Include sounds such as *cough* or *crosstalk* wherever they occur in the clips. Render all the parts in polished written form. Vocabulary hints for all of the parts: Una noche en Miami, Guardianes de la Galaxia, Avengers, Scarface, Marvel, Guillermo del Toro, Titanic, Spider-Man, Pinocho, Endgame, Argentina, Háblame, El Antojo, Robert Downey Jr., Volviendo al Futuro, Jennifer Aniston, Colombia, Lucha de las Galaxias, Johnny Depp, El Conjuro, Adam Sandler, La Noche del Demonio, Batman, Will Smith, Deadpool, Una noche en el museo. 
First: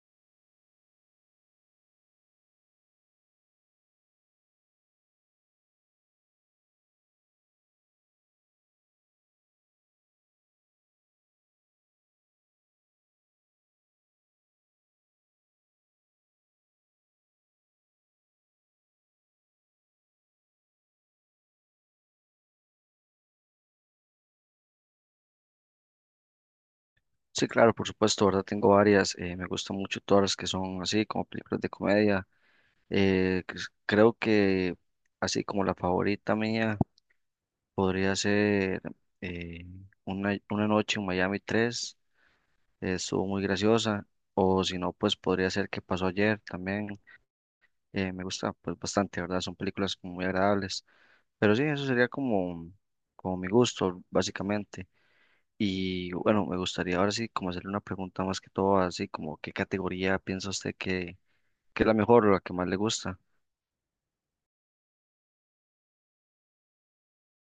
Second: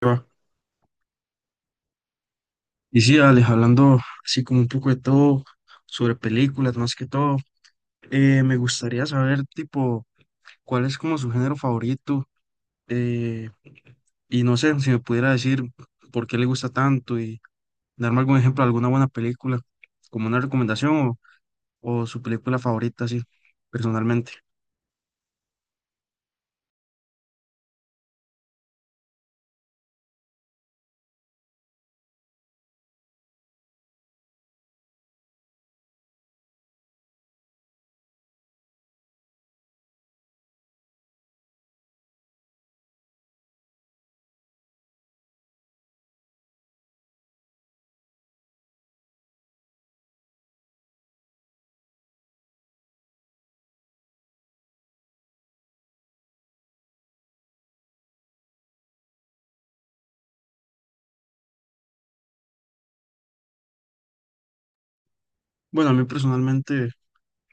Va. Y sí, Alex, hablando así como un poco de todo, sobre películas más que todo, me gustaría saber, tipo, cuál es como su género favorito, eh, y no sé, si me pudiera decir por qué le gusta tanto y darme algún ejemplo de alguna buena película, como una recomendación o su película favorita, así, personalmente. Sí, claro, por supuesto, ¿verdad? Tengo varias. Me gustan mucho todas las que son así, como películas de comedia. Creo que así como la favorita mía podría ser eh, una noche en Miami 3, estuvo muy graciosa. O si no, pues podría ser que pasó ayer también. Me gusta pues bastante, ¿verdad? Son películas como muy agradables. Pero sí, eso sería como, como mi gusto, básicamente. Y bueno, me gustaría ahora sí como hacerle una pregunta más que todo, así como qué categoría piensa usted que es la mejor o la que más le gusta. Bueno, a mí personalmente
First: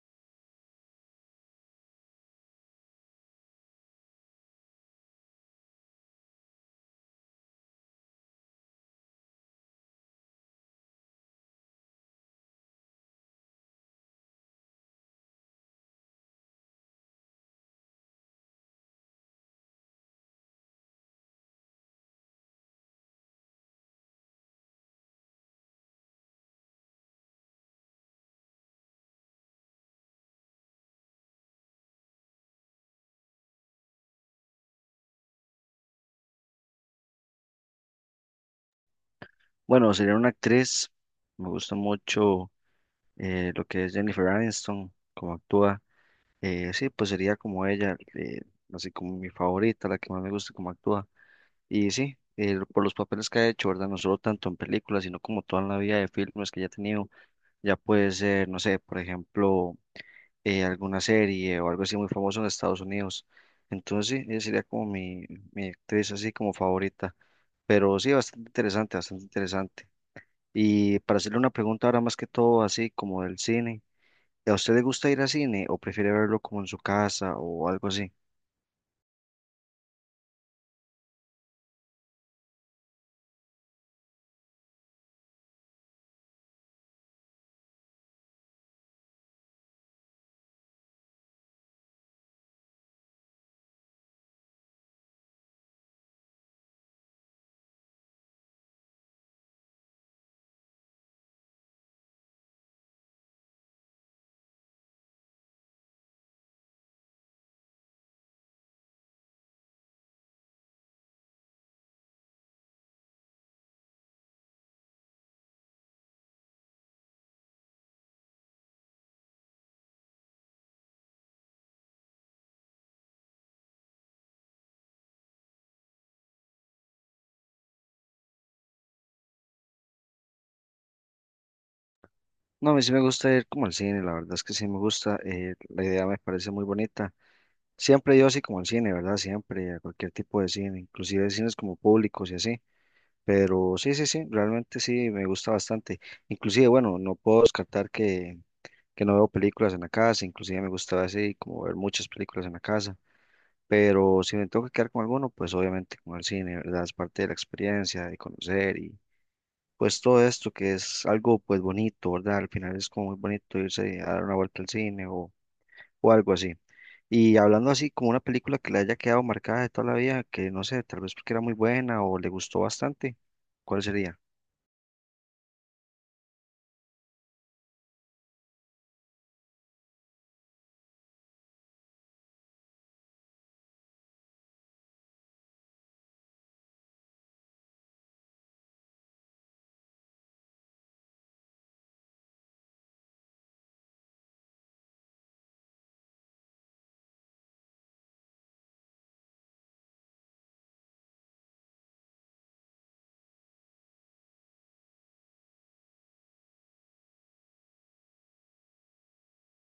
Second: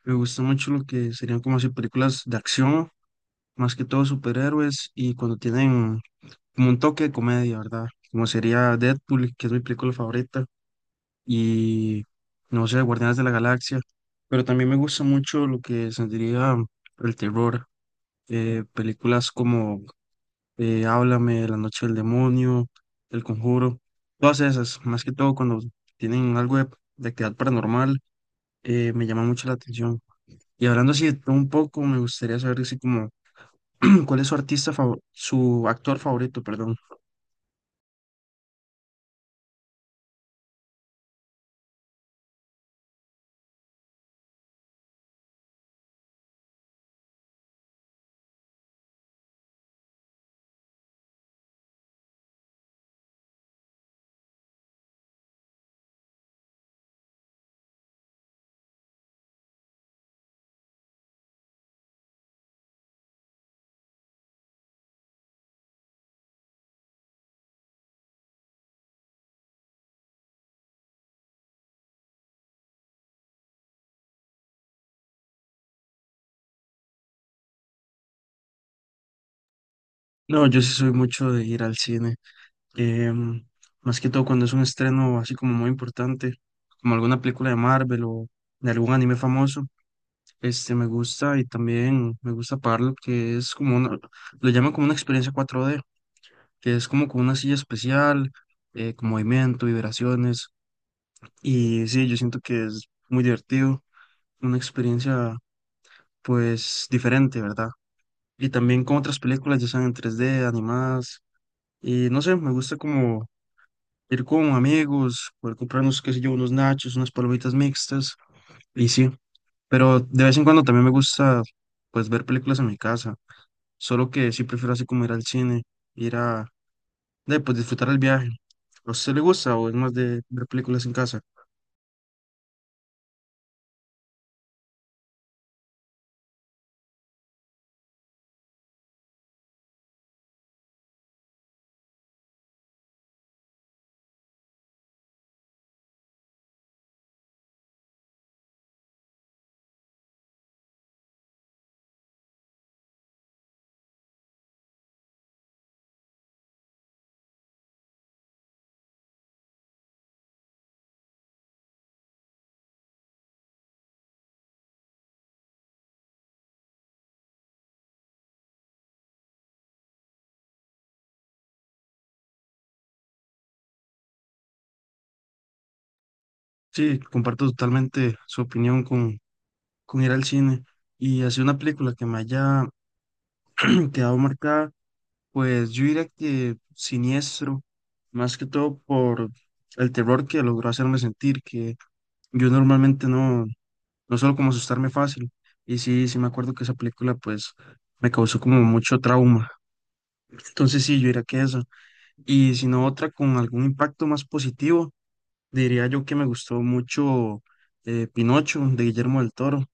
me gusta mucho lo que serían como así películas de acción, más que todo superhéroes y cuando tienen como un toque de comedia, ¿verdad? Como sería Deadpool, que es mi película favorita, y no sé, Guardianes de la Galaxia, pero también me gusta mucho lo que sentiría el terror, películas como Háblame, La Noche del Demonio, El Conjuro, todas esas, más que todo cuando tienen algo de actividad paranormal. Eh, me llama mucho la atención. Y hablando así de todo un poco, me gustaría saber así como, *clears throat* ¿cuál es su artista favor- su actor favorito, perdón? Bueno, sería una actriz, me gusta mucho lo que es Jennifer Aniston, cómo actúa. Sí, pues sería como ella, así como mi favorita, la que más me gusta cómo actúa. Y sí, por los papeles que ha hecho, ¿verdad? No solo tanto en películas, sino como toda la vida de filmes que ya ha tenido. Ya puede ser, no sé, por ejemplo alguna serie o algo así muy famoso en Estados Unidos. Entonces, sí, ella sería como mi actriz así como favorita. Pero sí, bastante interesante, bastante interesante. Y para hacerle una pregunta ahora más que todo así como del cine, ¿a usted le gusta ir al cine o prefiere verlo como en su casa o algo así? No, yo sí soy mucho de ir al cine. em, Más que todo cuando es un estreno así como muy importante, como alguna película de Marvel o de algún anime famoso. Este me gusta, y también me gusta pagar lo que es como una, lo llaman como una experiencia 4D, que es como con una silla especial, con movimiento, vibraciones. Y sí, yo siento que es muy divertido, una experiencia pues diferente, ¿verdad? Y también con otras películas, ya sean en 3D animadas. Y no sé, me gusta como ir con amigos, poder comprarnos, qué sé yo, unos nachos, unas palomitas mixtas, y sí, pero de vez en cuando también me gusta, pues, ver películas en mi casa, solo que sí prefiero así como ir al cine, ir a, pues, disfrutar el viaje. ¿A usted le gusta o es más de ver películas en casa? No, a mí sí me gusta ir como al cine, la verdad es que sí me gusta, la idea me parece muy bonita. Siempre yo así como al cine, ¿verdad? Siempre, a cualquier tipo de cine, inclusive cines como públicos y así. Pero sí, sí, sí, realmente sí, me gusta bastante. Inclusive, bueno, no puedo descartar que no veo películas en la casa, inclusive me gusta así como ver muchas películas en la casa, pero si me tengo que quedar con alguno, pues obviamente con el cine, ¿verdad? Es parte de la experiencia, de conocer y pues todo esto que es algo pues bonito, ¿verdad? Al final es como muy bonito irse a dar una vuelta al cine o algo así. Y hablando así como una película que le haya quedado marcada de toda la vida, que no sé, tal vez porque era muy buena o le gustó bastante, ¿cuál sería? Sí, comparto totalmente su opinión con ir al cine, y así una película que me haya *clears throat* quedado marcada, pues yo diría que siniestro, más que todo por el terror que logró hacerme sentir, que yo normalmente no suelo como asustarme fácil. Y sí, sí me acuerdo que esa película pues me causó como mucho trauma. Entonces sí, yo diría que esa. Y si no, otra con algún impacto más positivo, diría yo que me gustó mucho, Pinocho de Guillermo del Toro.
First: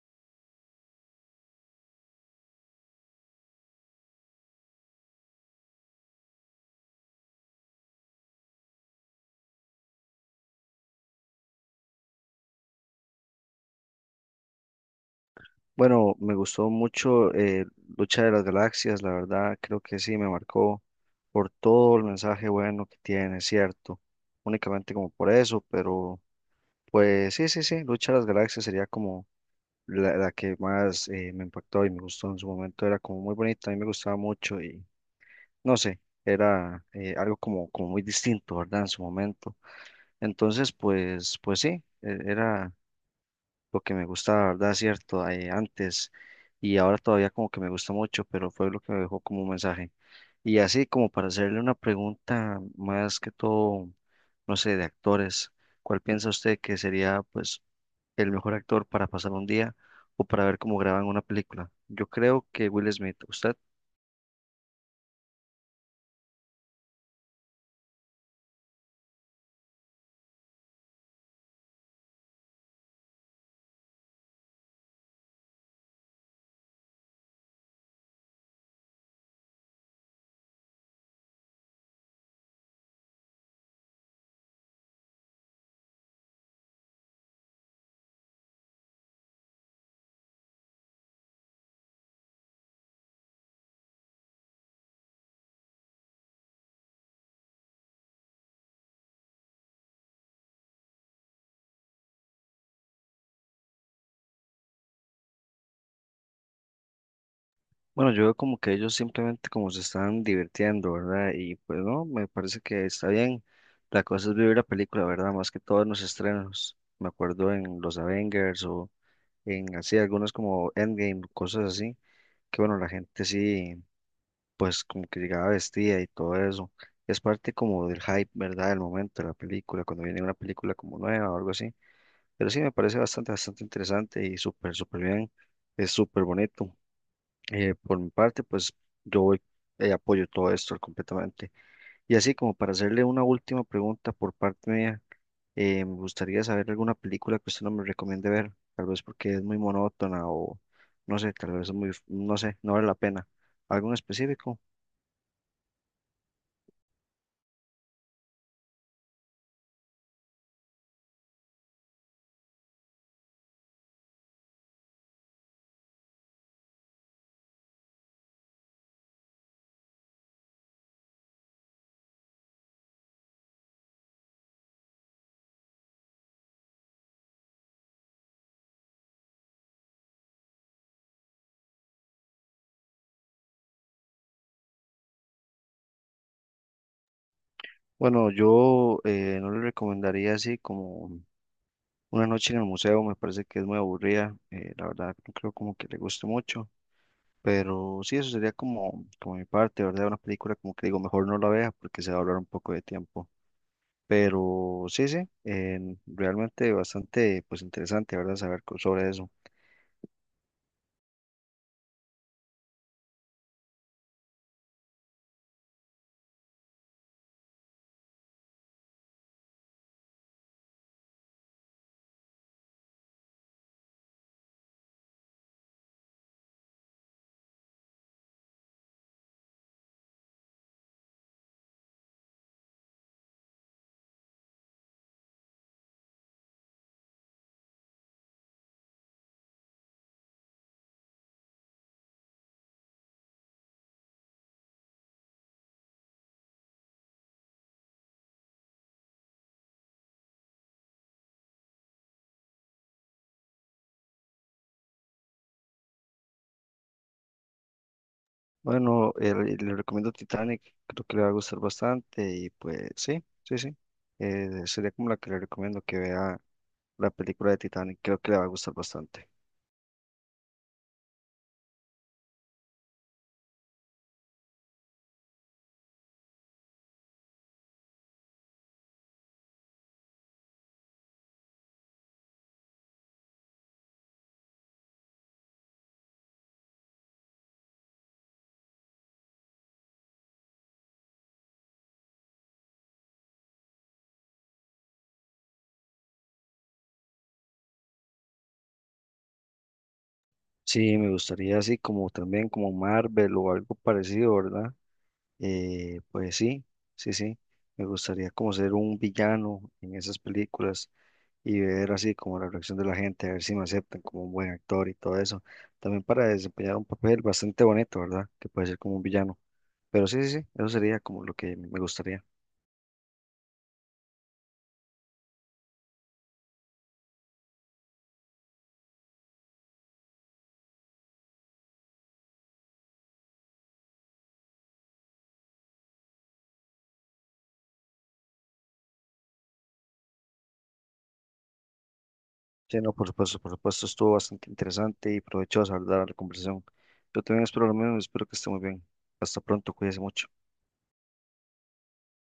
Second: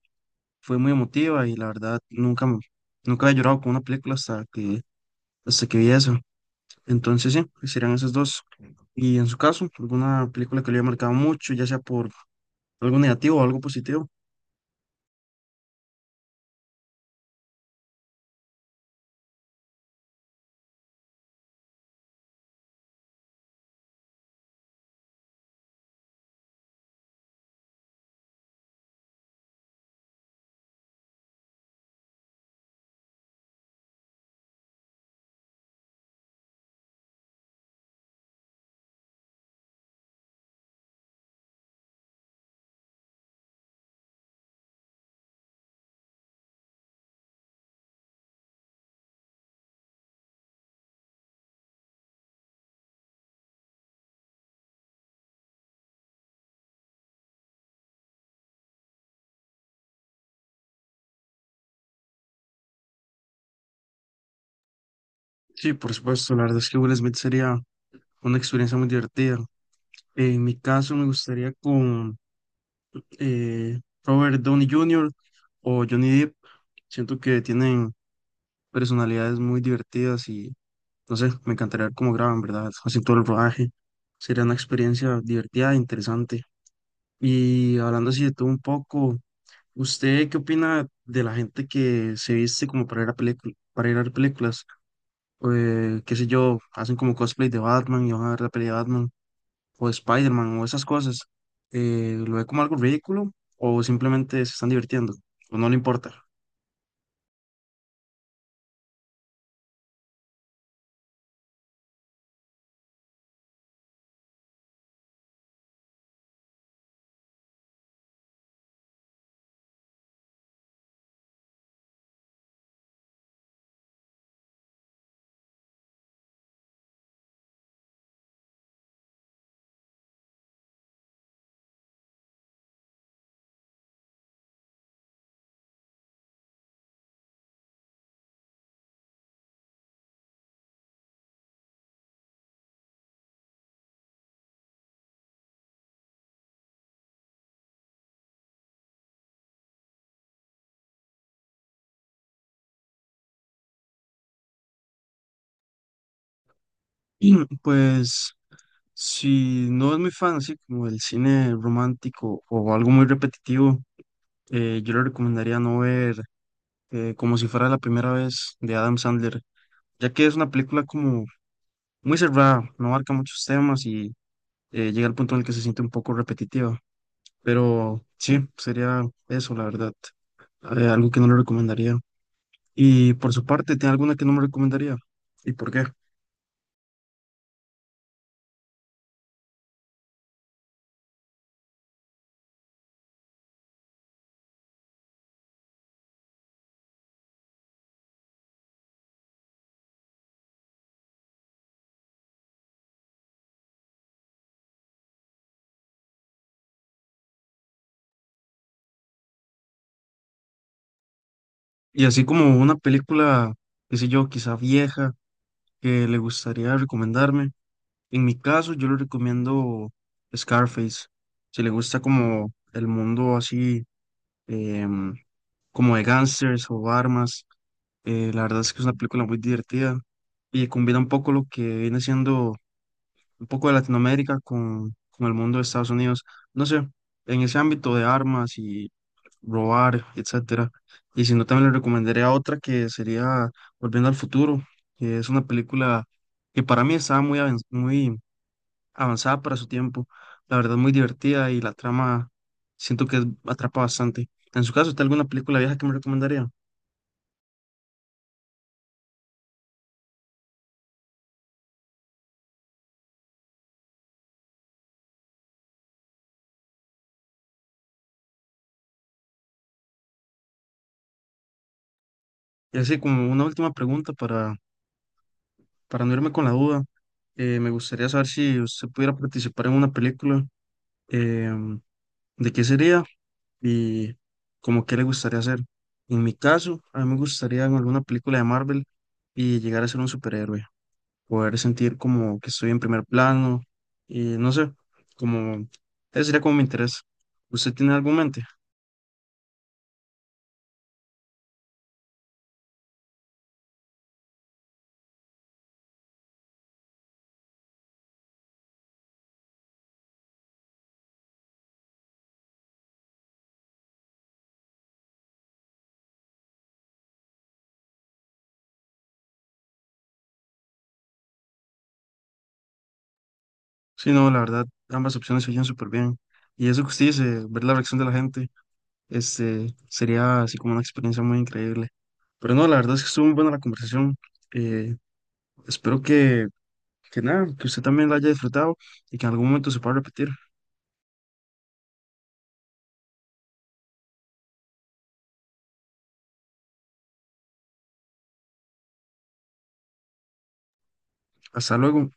Fue muy emotiva y la verdad nunca, nunca había llorado con una película hasta que vi eso. Entonces, sí, serían esas dos. Y en su caso, alguna película que le haya marcado mucho, ya sea por algo negativo o algo positivo. Bueno, me gustó mucho Lucha de las Galaxias, la verdad, creo que sí, me marcó por todo el mensaje bueno que tiene, cierto, únicamente como por eso, pero pues sí, sí, sí, Lucha de las Galaxias sería como la que más me impactó y me gustó en su momento, era como muy bonita, a mí me gustaba mucho y no sé, era algo como, como muy distinto, ¿verdad? En su momento. Entonces, pues, pues sí, era lo que me gustaba, ¿verdad? Cierto, antes y ahora todavía como que me gusta mucho, pero fue lo que me dejó como un mensaje. Y así como para hacerle una pregunta más que todo, no sé, de actores, ¿cuál piensa usted que sería pues el mejor actor para pasar un día o para ver cómo graban una película? Yo creo que Will Smith, ¿usted? Sí, por supuesto, la verdad es que Will Smith sería una experiencia muy divertida. En mi caso, me gustaría con Robert Downey Jr. o Johnny Depp. Siento que tienen personalidades muy divertidas y no sé, me encantaría ver cómo graban, ¿verdad? Hacen todo el rodaje. Sería una experiencia divertida e interesante. Y hablando así de todo un poco. ¿Usted qué opina de la gente que se viste como para ir a para ir a ver películas? Qué sé yo, hacen como cosplay de Batman y van a ver la peli de Batman o de Spider-Man o esas cosas. ¿Lo ve como algo ridículo o simplemente se están divirtiendo o no le importa? Bueno, yo veo como que ellos simplemente como se están divirtiendo, ¿verdad? Y pues no, me parece que está bien. La cosa es vivir la película, ¿verdad? Más que todo en los estrenos. Me acuerdo en los Avengers o en así, algunos como Endgame, cosas así, que bueno, la gente sí, pues como que llegaba vestida y todo eso. Es parte como del hype, ¿verdad? Del momento de la película, cuando viene una película como nueva o algo así. Pero sí, me parece bastante, bastante interesante y súper, súper bien. Es súper bonito. Por mi parte, pues yo voy- apoyo todo esto completamente. Y así como para hacerle una última pregunta por parte mía, me gustaría saber alguna película que usted no me recomiende ver, tal vez porque es muy monótona o no sé, tal vez es muy, no sé, no vale la pena. ¿Algo en específico? *clears throat* Pues si no es muy fan así como del cine romántico o algo muy repetitivo, yo le recomendaría no ver, como si fuera la primera vez de Adam Sandler, ya que es una película como muy cerrada, no abarca muchos temas y llega al punto en el que se siente un poco repetitiva. Pero sí, sería eso, la verdad. Algo que no le recomendaría. Y por su parte, ¿tiene alguna que no me recomendaría? ¿Y por qué? Bueno, yo no le recomendaría así como Una noche en el museo, me parece que es muy aburrida, la verdad no creo como que le guste mucho. Pero sí, eso sería como, como mi parte, ¿verdad? Una película como que digo, mejor no la vea porque se va a hablar un poco de tiempo. Pero sí, sí, realmente bastante pues interesante, ¿verdad? Saber sobre eso. Y así como una película, qué sé yo, quizá vieja, que le gustaría recomendarme. En mi caso, yo le recomiendo Scarface. Si le gusta como el mundo así, em, como de gángsters o armas. La verdad es que es una película muy divertida y combina un poco lo que viene siendo un poco de Latinoamérica con el mundo de Estados Unidos. No sé, en ese ámbito de armas y robar, etcétera. Y si no, también le recomendaría otra que sería Volviendo al Futuro, que es una película que para mí estaba muy, muy avanzada para su tiempo. La verdad, muy divertida y la trama siento que atrapa bastante. En su caso, ¿está alguna película vieja que me recomendaría? Bueno, le recomiendo Titanic, creo que le va a gustar bastante y pues sí, sí, sí. Sería como la que le recomiendo que vea la película de Titanic, creo que le va a gustar bastante. Y así como una última pregunta para no irme con la duda, me gustaría saber si usted pudiera participar en una película, em, ¿de qué sería y como qué le gustaría hacer? En mi caso, a mí me gustaría en alguna película de Marvel y llegar a ser un superhéroe, poder sentir como que estoy en primer plano y no sé, como ese sería como mi interés. ¿Usted tiene algo en mente? Sí, me gustaría así como también como Marvel o algo parecido, ¿verdad? Pues sí, sí, sí. Me gustaría como ser un villano en esas películas y ver así como la reacción de la gente, a ver si me aceptan como un buen actor y todo eso. También para desempeñar un papel bastante bonito, ¿verdad? Que puede ser como un villano. Pero sí, sí, sí, eso sería como lo que me gustaría. Sí, no, la verdad, ambas opciones se oyen súper bien. Y eso que usted dice, ver la reacción de la gente. Este, sería así como una experiencia muy increíble. Pero no, la verdad es que estuvo muy buena la conversación. Eh, espero que nada, que usted también la haya disfrutado y que en algún momento se pueda repetir. Sí, no, por supuesto, estuvo bastante interesante y provechosa, ¿verdad? La conversación. Yo también espero lo mismo, espero que esté muy bien. Hasta pronto, cuídese mucho. Hasta luego.